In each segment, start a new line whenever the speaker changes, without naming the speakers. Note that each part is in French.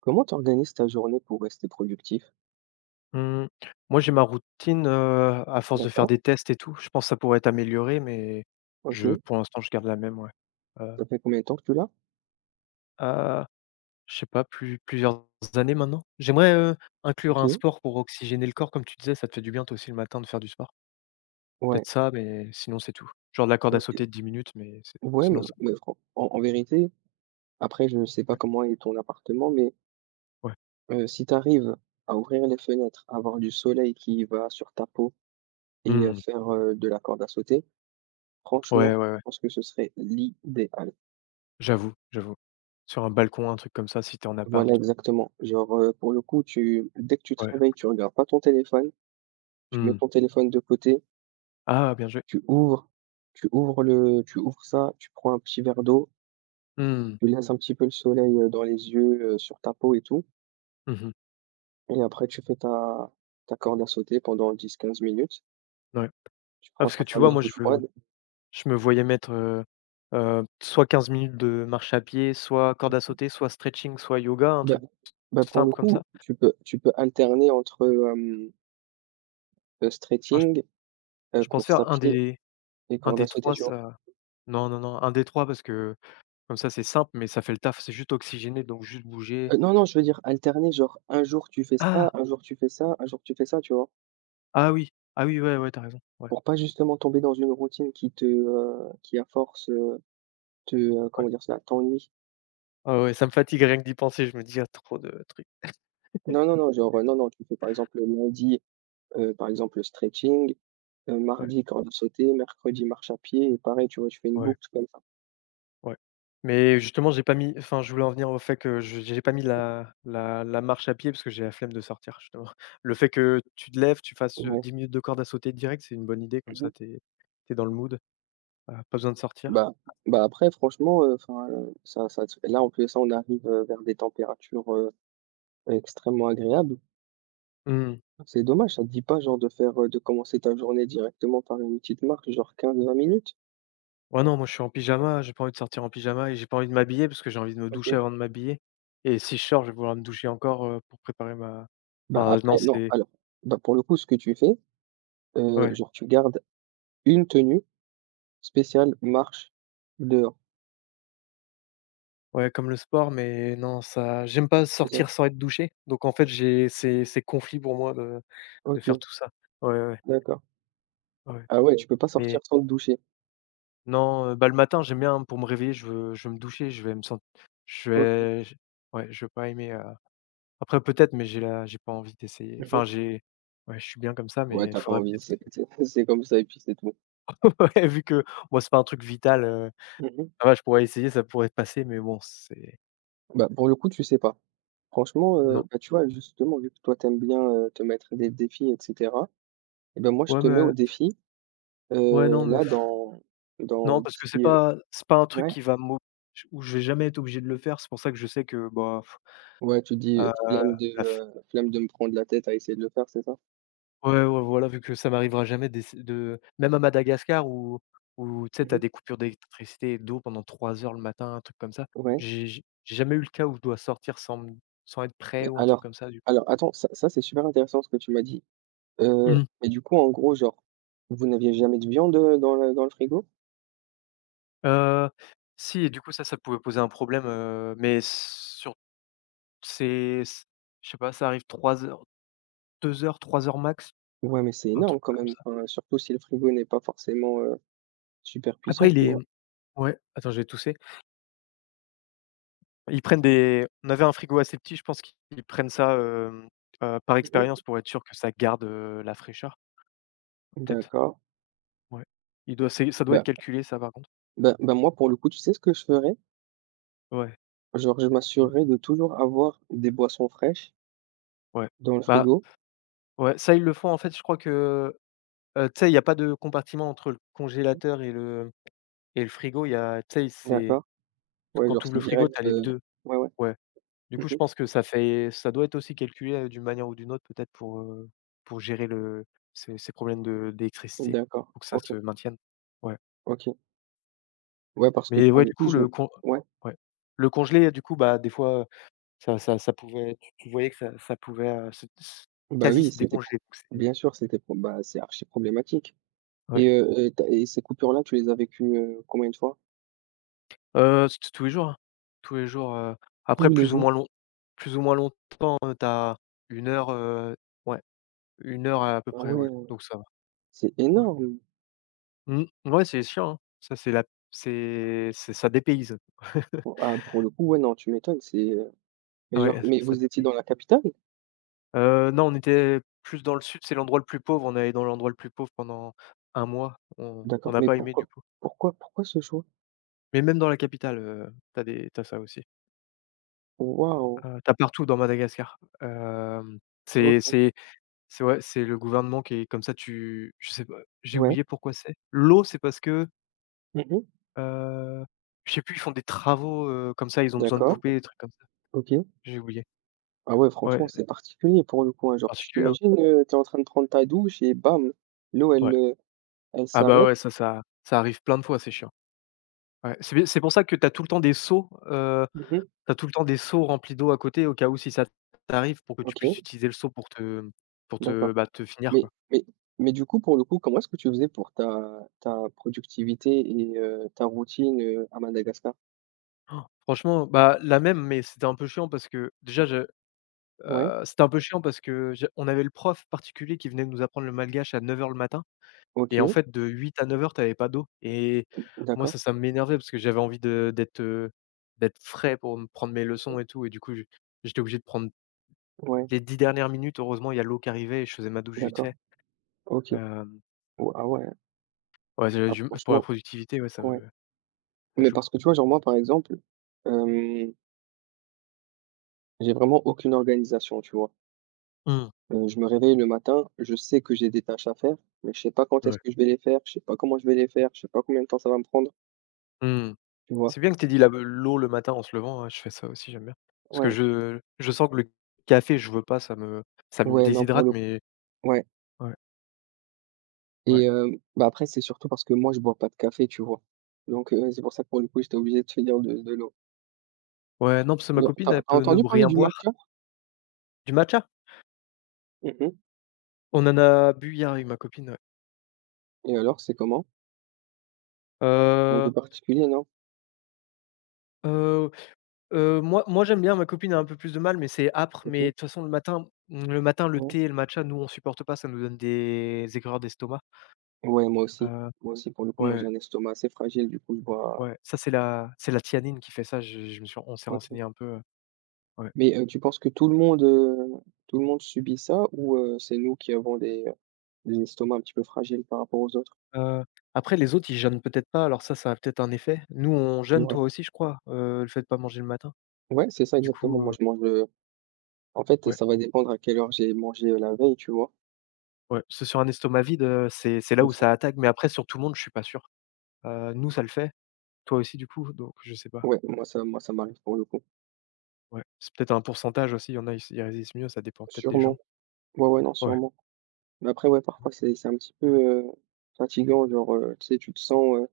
Comment t'organises ta journée pour rester productif?
Mmh, moi, j'ai ma routine, à force de faire
D'accord,
des tests et tout, je pense ça pourrait être amélioré, mais je
OK.
pour l'instant, je garde la même, ouais. Heu,
Ça fait combien de temps que tu l'as?
à Je sais pas, plusieurs années maintenant. J'aimerais, inclure un
OK,
sport pour oxygéner le corps, comme tu disais, ça te fait du bien toi aussi le matin de faire du sport.
ouais,
Peut-être ça, mais sinon c'est tout. Genre de la corde à
OK.
sauter de 10 minutes, mais c'est
Ouais, mais
sinon ça
mais fran en en vérité, après je ne sais pas
ouais,
comment est ton appartement, mais
ouais.
si tu arrives à ouvrir les fenêtres, avoir du soleil qui va sur ta peau et
Mmh.
faire, de la corde à sauter, franchement,
Ouais, ouais,
je
ouais,
pense que ce serait l'idéal.
j'avoue, j'avoue. Sur un balcon, un truc comme ça, si tu es en
Voilà,
appart.
exactement. Genre, pour le coup, tu dès que tu te
Ouais.
réveilles, tu regardes pas ton téléphone, tu mets
Mmh.
ton téléphone de côté.
Ah, bien joué.
Tu ouvres tu ouvres ça, tu prends un petit verre d'eau,
Mmh.
tu laisses un petit peu le soleil, dans les yeux, sur ta peau et tout
Mmh mh.
et après tu fais ta corde à sauter pendant 10 15 minutes.
Ouais.
Tu
Ah,
prends
parce
ta
que tu vois,
fameuse
moi je
douche
veux
froide.
je me voyais mettre, soit 15 minutes de marche à pied, soit corde à sauter, soit stretching, soit yoga, un
Bah
truc
bah, pour le
simple comme
coup,
ça.
tu peux alterner entre,
Enfin,
stretching,
je pense
course à
faire
pied et
un
corde à
des
sauter,
3,
tu vois?
ça non, non, non, un des 3 parce que comme ça, c'est simple, mais ça fait le taf. C'est juste oxygéné, donc juste bouger.
Non, non, je veux dire alterner, genre un jour tu fais ça,
Ah!
un jour tu fais ça, un jour tu fais ça, tu vois?
Ah oui, ah oui, ouais, ouais, t'as raison. Ouais,
Pour pas justement tomber dans une routine qui te, qui à force, te,
ouais.
comment dire cela? T'ennuie.
Ah ouais, ça me fatigue rien que d'y penser. Je me dis: «Il y a trop de trucs».
Non, non, non, genre, non, non, tu fais par exemple, lundi, par exemple, le stretching,
Ouais,
mardi, corde à sauter, mercredi, marche à pied et pareil, tu vois? Tu fais une
ouais.
boucle comme ça.
Ouais. Mais justement, j'ai pas mis enfin, je voulais en venir au fait que je j'ai pas mis la marche à pied parce que j'ai la flemme de sortir, justement. Le fait que tu te lèves, tu fasses,
Ouais.
10 minutes de corde à sauter direct, c'est une bonne idée, comme
Mmh
ça,
mh.
T'es es dans le mood, pas besoin de sortir.
Bah bah, après franchement, enfin, ça te là, en plus de ça, on arrive, vers des températures, extrêmement agréables.
Mmh.
C'est dommage, ça te dit pas genre de faire, de commencer ta journée directement par une petite marche, genre 15 20 minutes?
Ouais, non, moi, je suis en pyjama, j'ai pas envie de sortir en pyjama et j'ai pas envie de m'habiller parce que j'ai envie de me doucher
OK.
avant de m'habiller et si je sors, je vais vouloir me doucher encore, pour préparer ma
Bah,
enfin, non,
après non,
c'est
alors, bah, pour le coup, ce que tu fais,
ouais.
genre tu gardes une tenue spécial marche dehors,
Ouais, comme le sport, mais non, ça j'aime pas
c'est ça?
sortir sans être douché, donc en fait, j'ai c'est conflit pour moi de
OK,
faire tout ça. Ouais, ouais,
d'accord.
ouais, ouais,
Ah ouais, tu peux pas sortir
mais
sans te doucher?
non, bah, le matin, j'aime bien hein, pour me réveiller, je veux me doucher, je vais me sentir. Je
OK.
vais j Ouais, je vais pas aimer, après peut-être, mais j'ai pas envie d'essayer. Enfin,
Mmh.
j'ai Ouais, je suis bien comme ça,
Ouais,
mais il
t'as pas
faudrait
envie,
peut-être
c'est
essayer.
c'est comme ça et puis c'est tout.
Ouais, vu que moi, c'est pas un truc vital,
Mmh.
ça va, je pourrais essayer, ça pourrait passer, mais bon, c'est
Bah, pour le coup, tu sais pas. Franchement,
non.
bah, tu vois, justement, vu que toi, t'aimes bien, te mettre des défis et cetera, et ben, moi, je
Ouais,
te mets au
mais
défi,
ouais, non, mais
là, dans
non, parce que
d'ici,
c'est pas un truc
ouais?
qui va m'ob où je vais jamais être obligé de le faire. C'est pour ça que je sais que, bah,
Ouais, tu dis:
heu,
«Flemme de,
la f
heu, flemme de me prendre la tête à essayer de le faire», c'est ça?
ouais, ouais, ouais, voilà, vu que ça m'arrivera jamais d'ess de même à Madagascar où tu sais, tu as
Mmh.
des coupures d'électricité et d'eau pendant 3 heures le matin, un truc comme ça.
Ouais,
J'ai jamais eu le cas où je dois sortir sans me sans être
mais
prêt ou un truc
alors
comme ça du
alors attends, ça, c'est super intéressant ce que tu m'as dit. Heu,
Mmh.
mais du coup, en gros, genre, vous n'aviez jamais de viande, dans le frigo?
Heu, Si, et du coup ça, ça pouvait poser un problème, mais sur c'est c je sais pas, ça arrive 3 heures, 2 heures, 3 heures max,
Ouais, mais c'est
un truc
énorme quand
comme
même,
ça.
enfin, surtout si le frigo n'est pas forcément, super
Après
puissant,
il
tu
est
vois?
Ouais, attends, je vais tousser. Ils prennent des On avait un frigo assez petit, je pense qu'ils prennent ça, par
Mmh.
expérience pour être sûr que ça garde, la fraîcheur, peut-être?
D'accord.
Ouais. Il doit C'est ça doit
Bah
être calculé ça par contre.
bah, moi, pour le coup, tu sais ce que je ferais?
Ouais,
Genre, je
non,
m'assurerais de toujours avoir des boissons fraîches
ouais.
dans le
Bah,
frigo,
ouais, ça ils le font en fait, tu sais, il y a pas de compartiment entre le congélateur et le frigo, il y a tu sais, c'est
d'accord? Ouais,
quand
genre,
tu ouvres
c'est
le frigo,
direct,
tu as les 2.
ouais, ouais.
Ouais. Du coup, je
Mmh.
pense que ça doit être aussi calculé, d'une manière ou d'une autre peut-être pour, gérer le ces ces problèmes de d'électricité,
D'accord.
pour que ça
OK,
se maintienne. Ouais.
OK. Ouais, parce que
Mais
pour
ouais,
le
du
coup,
coup,
je
le con
ouais,
ouais. Le congelé, du coup, bah, des fois, ça ça ça pouvait tu tu voyais que ça pouvait, se s
bah
quasi
oui,
se
c'était pro
décongeler, donc c'est
bien sûr, c'était pro bah, c'est archi problématique.
ouais.
Et tu as et ces coupures-là, tu les as vécues, combien de fois?
C Tous les jours, hein. Tous les jours, après
Tous les
plus ou moins
jours?
long plus ou moins longtemps, tu as 1 heure, ouais, 1 heure à peu
Ah
près, ouais,
ouais,
donc ça va,
c'est
ouais.
énorme!
Mmh, ouais, c'est chiant, hein. Ça, c'est la C'est ça dépayse.
Bon, ah, pour le coup, ouais, non, tu m'étonnes, c'est, mais
Ah
genre
ouais,
mais
ça
vous étiez
dépayse.
dans la capitale?
Non, on était plus dans le sud, c'est l'endroit le plus pauvre. On est allé dans l'endroit le plus pauvre pendant un mois. On
D'accord,
n'a
mais
pas aimé du
pourquoi
coup.
pourquoi pourquoi ce choix?
Mais même dans la capitale, tu des t'as ça aussi.
Waouh!
Tu Partout dans Madagascar. Hem, c'est
OK.
c'est c'est ouais, c'est le gouvernement qui est comme ça. Tu Je sais pas, j'ai
Ouais.
oublié pourquoi c'est. L'eau, c'est parce que,
Mmh mh.
heu, je sais plus, ils font des travaux, comme ça, ils ont besoin de
D'accord.
couper, des trucs comme ça.
OK.
J'ai oublié.
Ah ouais,
Ouais,
franchement,
c'est
c'est particulier pour le coup, hein. Genre, tu
particulier, hein?
t'imagines, tu es en train de prendre ta douche et bam, l'eau elle,
Ouais.
heu, elle
Ah bah,
s'arrête.
ouais, ça arrive plein de fois, c'est chiant. C'est pour ça que tu as tout le temps des seaux,
Mmh mh.
tu tout le temps des seaux remplis d'eau à côté au cas où si ça t'arrive pour que tu
OK,
puisses utiliser le seau pour te,
d'accord.
bah, te finir,
Mais
quoi.
mais mais du coup, pour le coup, comment est-ce que tu faisais pour ta productivité et ta routine, à Madagascar?
Franchement, bah, la même, mais c'était un peu chiant parce que déjà je
Ouais,
c'était un peu chiant parce que je on avait le prof particulier qui venait nous apprendre le malgache à 9 heures le matin et
OK,
en fait de 8 à 9 heures t'avais pas d'eau et moi
d'accord.
ça m'énervait parce que j'avais envie de d'être, d'être frais pour me prendre mes leçons et tout et du coup, je j'étais obligé de prendre
Ouais,
les 10 dernières minutes, heureusement, il y a l'eau qui arrivait et je faisais ma douche vite
d'accord,
fait.
OK.
Hem,
Ou Ah ouais,
ouais, j'avais
ah
du pour la
franchement,
productivité, ouais,
ouais.
ça
Mais
joue.
parce que tu vois, genre moi, par exemple, hem, j'ai vraiment aucune organisation, tu vois?
Mmh,
Je me réveille le matin, je sais que j'ai des tâches à faire, mais je sais pas quand est-ce
ouais,
que je vais les faire, je sais pas comment je vais les faire, je sais pas combien de temps ça va me prendre,
mmh.
tu vois?
C'est bien que tu aies dit la l'eau le matin en se levant, ouais, je fais ça aussi, j'aime bien. Parce que
Ouais,
je sens que le café, je veux pas, ça me
ouais, non, pour
déshydrate,
le
mais
ouais.
ouais, ouais.
Et bah, après, c'est surtout parce que moi, je bois pas de café, tu vois? Donc c'est pour ça que pour le coup, j'étais obligé de finir de l'eau.
Ouais, non, parce que ma copine,
Tu
elle peut ne
entendu parler
rien
du
boire.
matcha?
Du matcha?
Mmh.
On en a bu hier avec ma copine, ouais.
Et alors, c'est comment? Un goût
Heu,
particulier, non?
heu Moi j'aime bien, ma copine a un peu plus de mal, mais c'est âpre, mais de
OK.
toute façon le matin mmh, le matin, le
Ouais.
thé et le matcha, nous on supporte pas, ça nous donne des aigreurs d'estomac.
Ouais, moi aussi.
Heu,
Moi aussi, pour le coup, moi, j'ai
ouais,
un estomac assez fragile, du coup, je bois.
ouais, ça c'est la thianine qui fait ça, je me suis on s'est
OK.
renseigné un peu, ouais.
Mais tu penses que tout le monde subit ça ou c'est nous qui avons des estomacs un petit peu fragiles par rapport aux autres?
Heu, Après les autres, ils jeûnent peut-être pas, alors ça a peut-être un effet. Nous, on
C'est
jeûne,
vrai.
toi aussi je crois, le fait de pas manger le matin.
Ouais, c'est ça
Du
exactement.
coup,
Moi,
heu,
je mange, en fait,
ouais,
ça va dépendre à quelle heure j'ai mangé la veille, tu vois?
ouais, c'est sur un estomac vide, c'est là où ça attaque, mais après sur tout le monde, je suis pas sûr. Nous ça le fait, toi aussi du coup, donc je sais pas.
Ouais, moi ça m'arrive pour le coup.
Ouais, c'est peut-être un pourcentage aussi, il y en a, ils résistent mieux, ça dépend peut-être des
Sûrement.
gens.
Ouais, ouais, non,
Ouais,
sûrement. Mais après, ouais, parfois c'est un petit peu, fatigant, genre, tu sais, tu te sens, heu,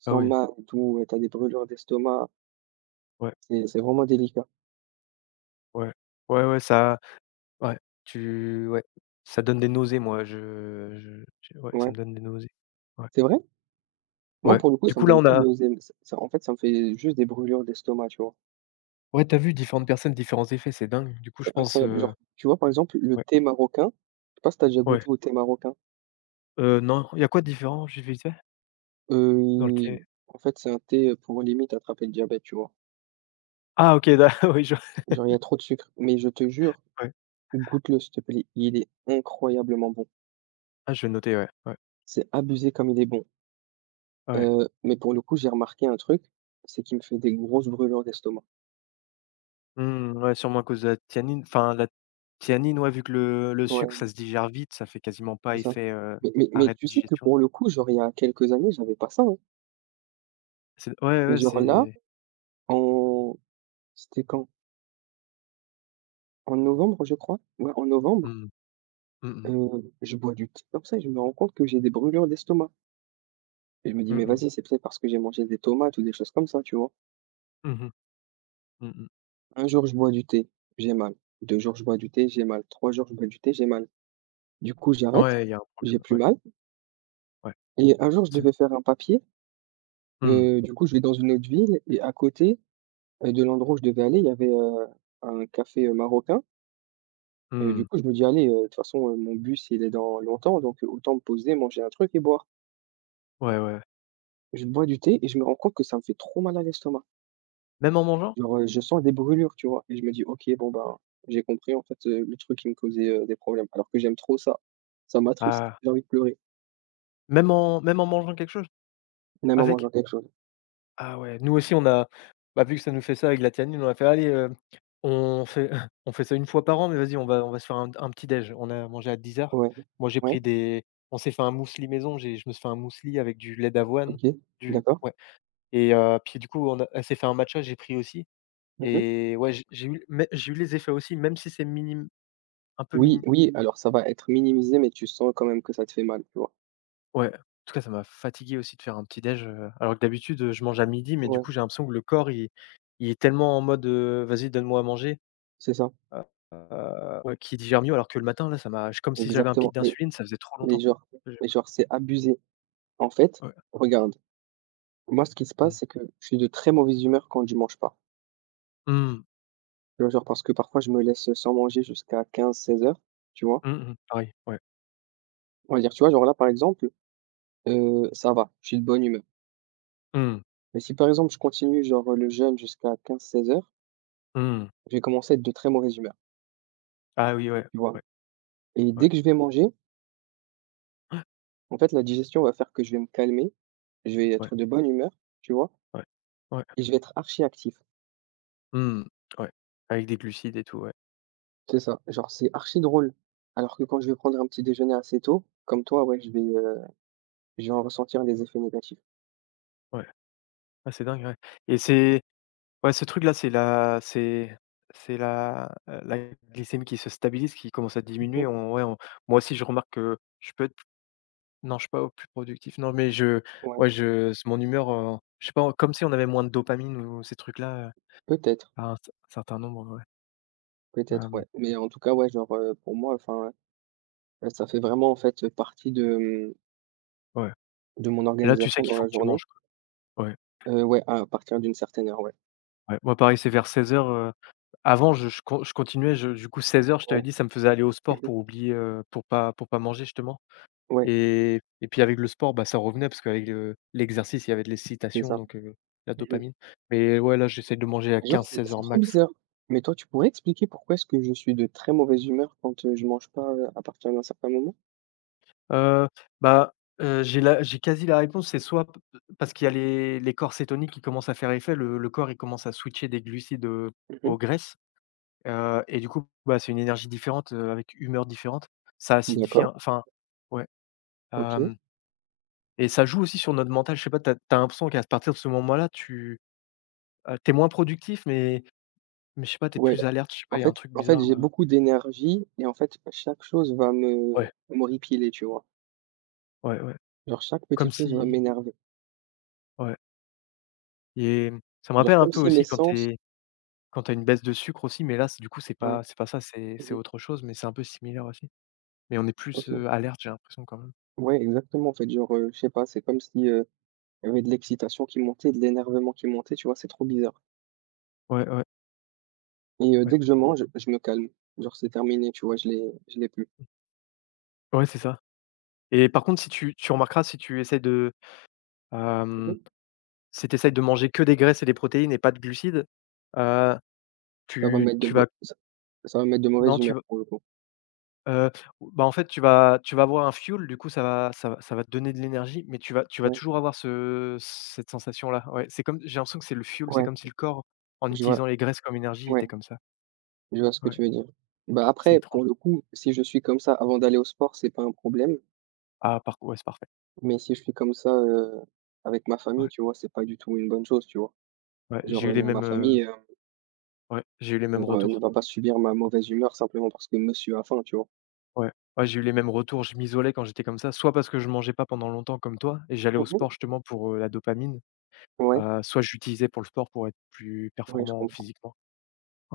tu te
ah
sens
oui,
mal et tout, tu des brûlures d'estomac.
ouais,
C'est vraiment délicat.
ouais, ouais, ouais, ça ouais, tu ouais, ça donne des nausées, moi, je ouais, ça
Ouais.
me donne des nausées. Ouais,
C'est vrai? Moi,
ouais.
pour le coup,
Du
ça me
coup, là,
donne
on
pas de
a
nausées, mais ça en fait, ça me fait juste des brûlures d'estomac, tu vois?
Ouais, tu as vu différentes personnes, différents effets, c'est dingue. Du coup, je
C'est
pense,
incroyable. Genre, tu vois, par exemple, le
ouais,
thé marocain, je sais pas si t'as déjà
ouais,
goûté au thé marocain?
non, il y a quoi de différent, juste vite fait? Dans le thé?
Il en fait, c'est un thé, pour limite attraper le diabète, tu vois?
Ah OK, d'a oui, je
Genre, il y a trop de sucre. Mais je te jure,
ouais.
goûte-le, s'il te plaît. Il est incroyablement bon.
Ah, je vais noter, ouais, ouais,
C'est abusé comme il est bon.
ouais.
Mais pour le coup, j'ai remarqué un truc, c'est qu'il me fait des grosses brûlures d'estomac.
Mmh, ouais, sûrement à cause de la tianine. Enfin, la tianine, ouais, vu que le sucre,
Ouais,
ça se digère vite, ça fait quasiment pas
c'est ça.
effet,
Mais
arrêt de
tu sais que
digestion.
pour le coup, genre, il y a quelques années, j'avais pas ça, hein.
C'est Ouais,
Mais
ouais,
genre là,
c'est
en c'était quand? En novembre, je crois. Ouais, en novembre,
mmh, mmh mh.
je bois du thé comme ça et je me rends compte que j'ai des brûlures d'estomac. Et je me dis:
Mmh
«Mais
mh.
vas-y, c'est peut-être parce que j'ai mangé des tomates ou des choses comme ça», tu vois?
Mmh mh. Mmh mmh.
Un jour, je bois du thé, j'ai mal. 2 jours, je bois du thé, j'ai mal. 3 jours, je bois du thé, j'ai mal. Du coup, j'arrête,
Ouais, il y a un
j'ai
problème,
plus
ouais,
mal
ouais.
et un jour, je
C'est
devais faire un papier.
mmh,
Du coup, je vais dans une autre ville et à côté, de l'endroit où je devais aller, il y avait, un café, marocain et du
mmh.
coup, je me dis: «Allez, de toute façon, mon bus, il est dans longtemps donc autant me poser, manger un truc et boire».
Ouais, ouais.
Je bois du thé et je me rends compte que ça me fait trop mal à l'estomac.
Même en mangeant?
Genre, je sens des brûlures, tu vois? Et je me dis: «OK, bon, ben, j'ai compris, en fait, le truc qui me causait, des problèmes». Alors que j'aime trop ça. Ça m'attriste,
Ah,
j'ai envie de pleurer,
même en mangeant quelque chose?
même en
Avec?
mangeant quelque chose.
Ah ouais, nous aussi on a bah, vu que ça nous fait ça avec la tianine, on a fait: «Allez, on fait on fait ça une fois par an, mais vas-y on va se faire un petit déj». On a mangé à 10 heures.
Ouais.
Moi j'ai
Ouais,
pris des. On s'est fait un muesli maison, j'ai je me suis fait un muesli avec du lait d'avoine,
OK,
du
d'accord.
ouais. Et puis du coup on a elle s'est fait un matcha, j'ai pris aussi.
Mmh.
Et ouais, j'ai eu les effets aussi, même si c'est minime, un peu
Oui,
mini,
oui, alors ça va être minimisé, mais tu sens quand même que ça te fait mal, tu vois?
ouais. En tout cas ça m'a fatigué aussi de faire un petit déj, alors que d'habitude, je mange à midi, mais du
Ouais,
coup j'ai l'impression que le corps il est tellement en mode, «Vas-y donne-moi à manger».
c'est ça,
Ouais, qui digère mieux, alors que le matin, là, ça m'a j comme si j'avais un pic
exactement.
d'insuline, ça faisait trop
Mais
longtemps.
genre
Je
mais genre, c'est abusé. En fait,
ouais.
regarde, moi, ce qui se passe,
Mmh.
c'est que je suis de très mauvaise humeur quand je mange pas.
Mmh.
Tu vois? Genre, parce que parfois, je me laisse sans manger jusqu'à 15-16 heures. Tu vois?
Mmh mh. Pareil, ouais.
On va dire, tu vois, genre là, par exemple, ça va, je suis de bonne humeur.
Mmh.
Mais si, par exemple, je continue, genre, le jeûne jusqu'à 15-16 heures,
Mmh.
je vais commencer à être de très mauvaise humeur,
Ah oui, ouais.
tu vois?
Ouais,
Et
ouais,
dès que je vais manger, en fait, la digestion va faire que je vais me calmer, je vais
ouais,
être de bonne humeur, tu vois?
ouais. Ouais.
Et je vais être archi actif.
Mmh. Ouais. Avec des glucides et tout, ouais.
C'est ça, genre, c'est archi drôle. Alors que quand je vais prendre un petit déjeuner assez tôt, comme toi, ouais, je vais en ressentir des effets négatifs.
Ouais. Ah, c'est dingue, ouais. Et c'est ouais, ce truc-là, c'est la glycémie qui se stabilise, qui commence à diminuer.
Mmh.
On ouais, on moi aussi, je remarque que je peux. Non, je suis pas au plus productif. Non, mais je
Ouais,
ouais, je c'est mon humeur, je sais pas, comme si on avait moins de dopamine ou ces trucs-là,
peut-être,
à un certain nombre, ouais.
peut-être, ouais.
Hem,
Mais en tout cas, ouais, genre, pour moi, enfin, ça fait vraiment, en fait, partie de, mmh,
ouais.
de mon
Et là, tu sais
organisation
qu'il
dans
faut
la
que tu
journée.
manges, quoi. Ouais,
Ouais, à partir d'une certaine heure, ouais.
ouais. Moi, pareil, c'est vers 16:00, avant, je continuais, je du coup, 16 heures, je t'avais
Ouais.
dit, ça me faisait aller au sport
Mmh.
pour oublier, pour pas manger, justement.
Ouais,
Et puis avec le sport, bah, ça revenait parce qu'avec le l'exercice, il y avait de
c'est
l'excitation,
ça.
donc la
Mmh.
dopamine. Mais ouais, là, j'essaie de manger à
Genre,
quinze
c'est
seize
c'est
heures
trop
max.
bizarre. Mais toi, tu pourrais expliquer pourquoi est-ce que je suis de très mauvaise humeur quand, je mange pas, à partir d'un certain moment?
Heu, bah, j'ai quasi la réponse, c'est soit p parce qu'il y a les corps cétoniques qui commencent à faire effet, le corps, il commence à switcher des glucides,
Mmh.
aux graisses, et du coup, bah, c'est une énergie différente, avec humeur différente. Ça acidifie
D'accord,
un enfin, ouais,
OK.
hem et ça joue aussi sur notre mental. Je sais pas, tu as l'impression qu'à partir de ce moment-là, tu, tu es moins productif, mais je sais pas, tu es
Ouais,
plus alerte, je sais
en
pas, il y a un
fait
truc
en fait,
bizarre,
j'ai beaucoup d'énergie et en fait, chaque chose va me
ouais,
m'horripiler, tu vois?
ouais, ouais.
Genre, chaque
Comme
petite chose va
si
m'énerver.
ouais et ça me
Genre,
rappelle un
comme
peu
si mes
aussi quand tu
sens
es. Quand tu as une baisse de sucre aussi, mais là, c'est du coup,
ouais.
c'est pas ça, c'est
Mmh.
autre chose, mais c'est un peu similaire aussi. Mais on est plus,
OK.
alerte, j'ai l'impression quand même.
Ouais, exactement, en fait, genre, je sais pas, c'est comme si, il y avait de l'excitation qui montait, de l'énervement qui montait, tu vois? C'est trop bizarre
Ouais, ouais,
et
ouais.
dès que je mange, je me calme. Genre, c'est terminé, tu vois? Je l'ai plus.
Ouais, c'est ça. Et par contre, si tu remarqueras, si tu essaies de, hem,
Mmh.
si tu de manger que des graisses et des protéines et pas de glucides, heu,
Ça va
tu
mettre de bo
vas
ça ça va mettre de mauvaise
non, tu
humeur
vas,
pour le coup.
heu, bah, en fait, tu vas avoir un fuel, du coup, ça va ça va te donner de l'énergie, mais tu vas
Ouais,
toujours avoir ce cette sensation-là. Ouais, c'est comme j'ai l'impression que c'est le fuel, c'est
ouais,
comme si le corps, en
je vois,
utilisant les graisses comme énergie,
ouais,
était comme ça.
je vois ce que
Ouais.
tu veux dire. Bah,
C'est
après,
étrange.
pour le coup, si je suis comme ça avant d'aller au sport, c'est pas un problème,
Ah par co ouais, c'est parfait.
mais si je suis comme ça, avec ma famille,
Ouais,
tu vois, c'est pas du tout une bonne chose, tu vois?
ouais,
Genre,
j'ai eu les
ma
mêmes,
famille,
ouais, j'ai eu les
elle
mêmes
va ne
retours.
va pas subir ma mauvaise humeur simplement parce que monsieur a faim, tu vois?
Ouais, ouais, j'ai eu les mêmes retours. Je m'isolais quand j'étais comme ça, soit parce que je mangeais pas pendant longtemps comme toi et j'allais au sport
Mmh.
justement pour, la dopamine,
Ouais,
soit je l'utilisais pour le sport pour être plus
ouais, je
performant
comprends.
physiquement. Ouais.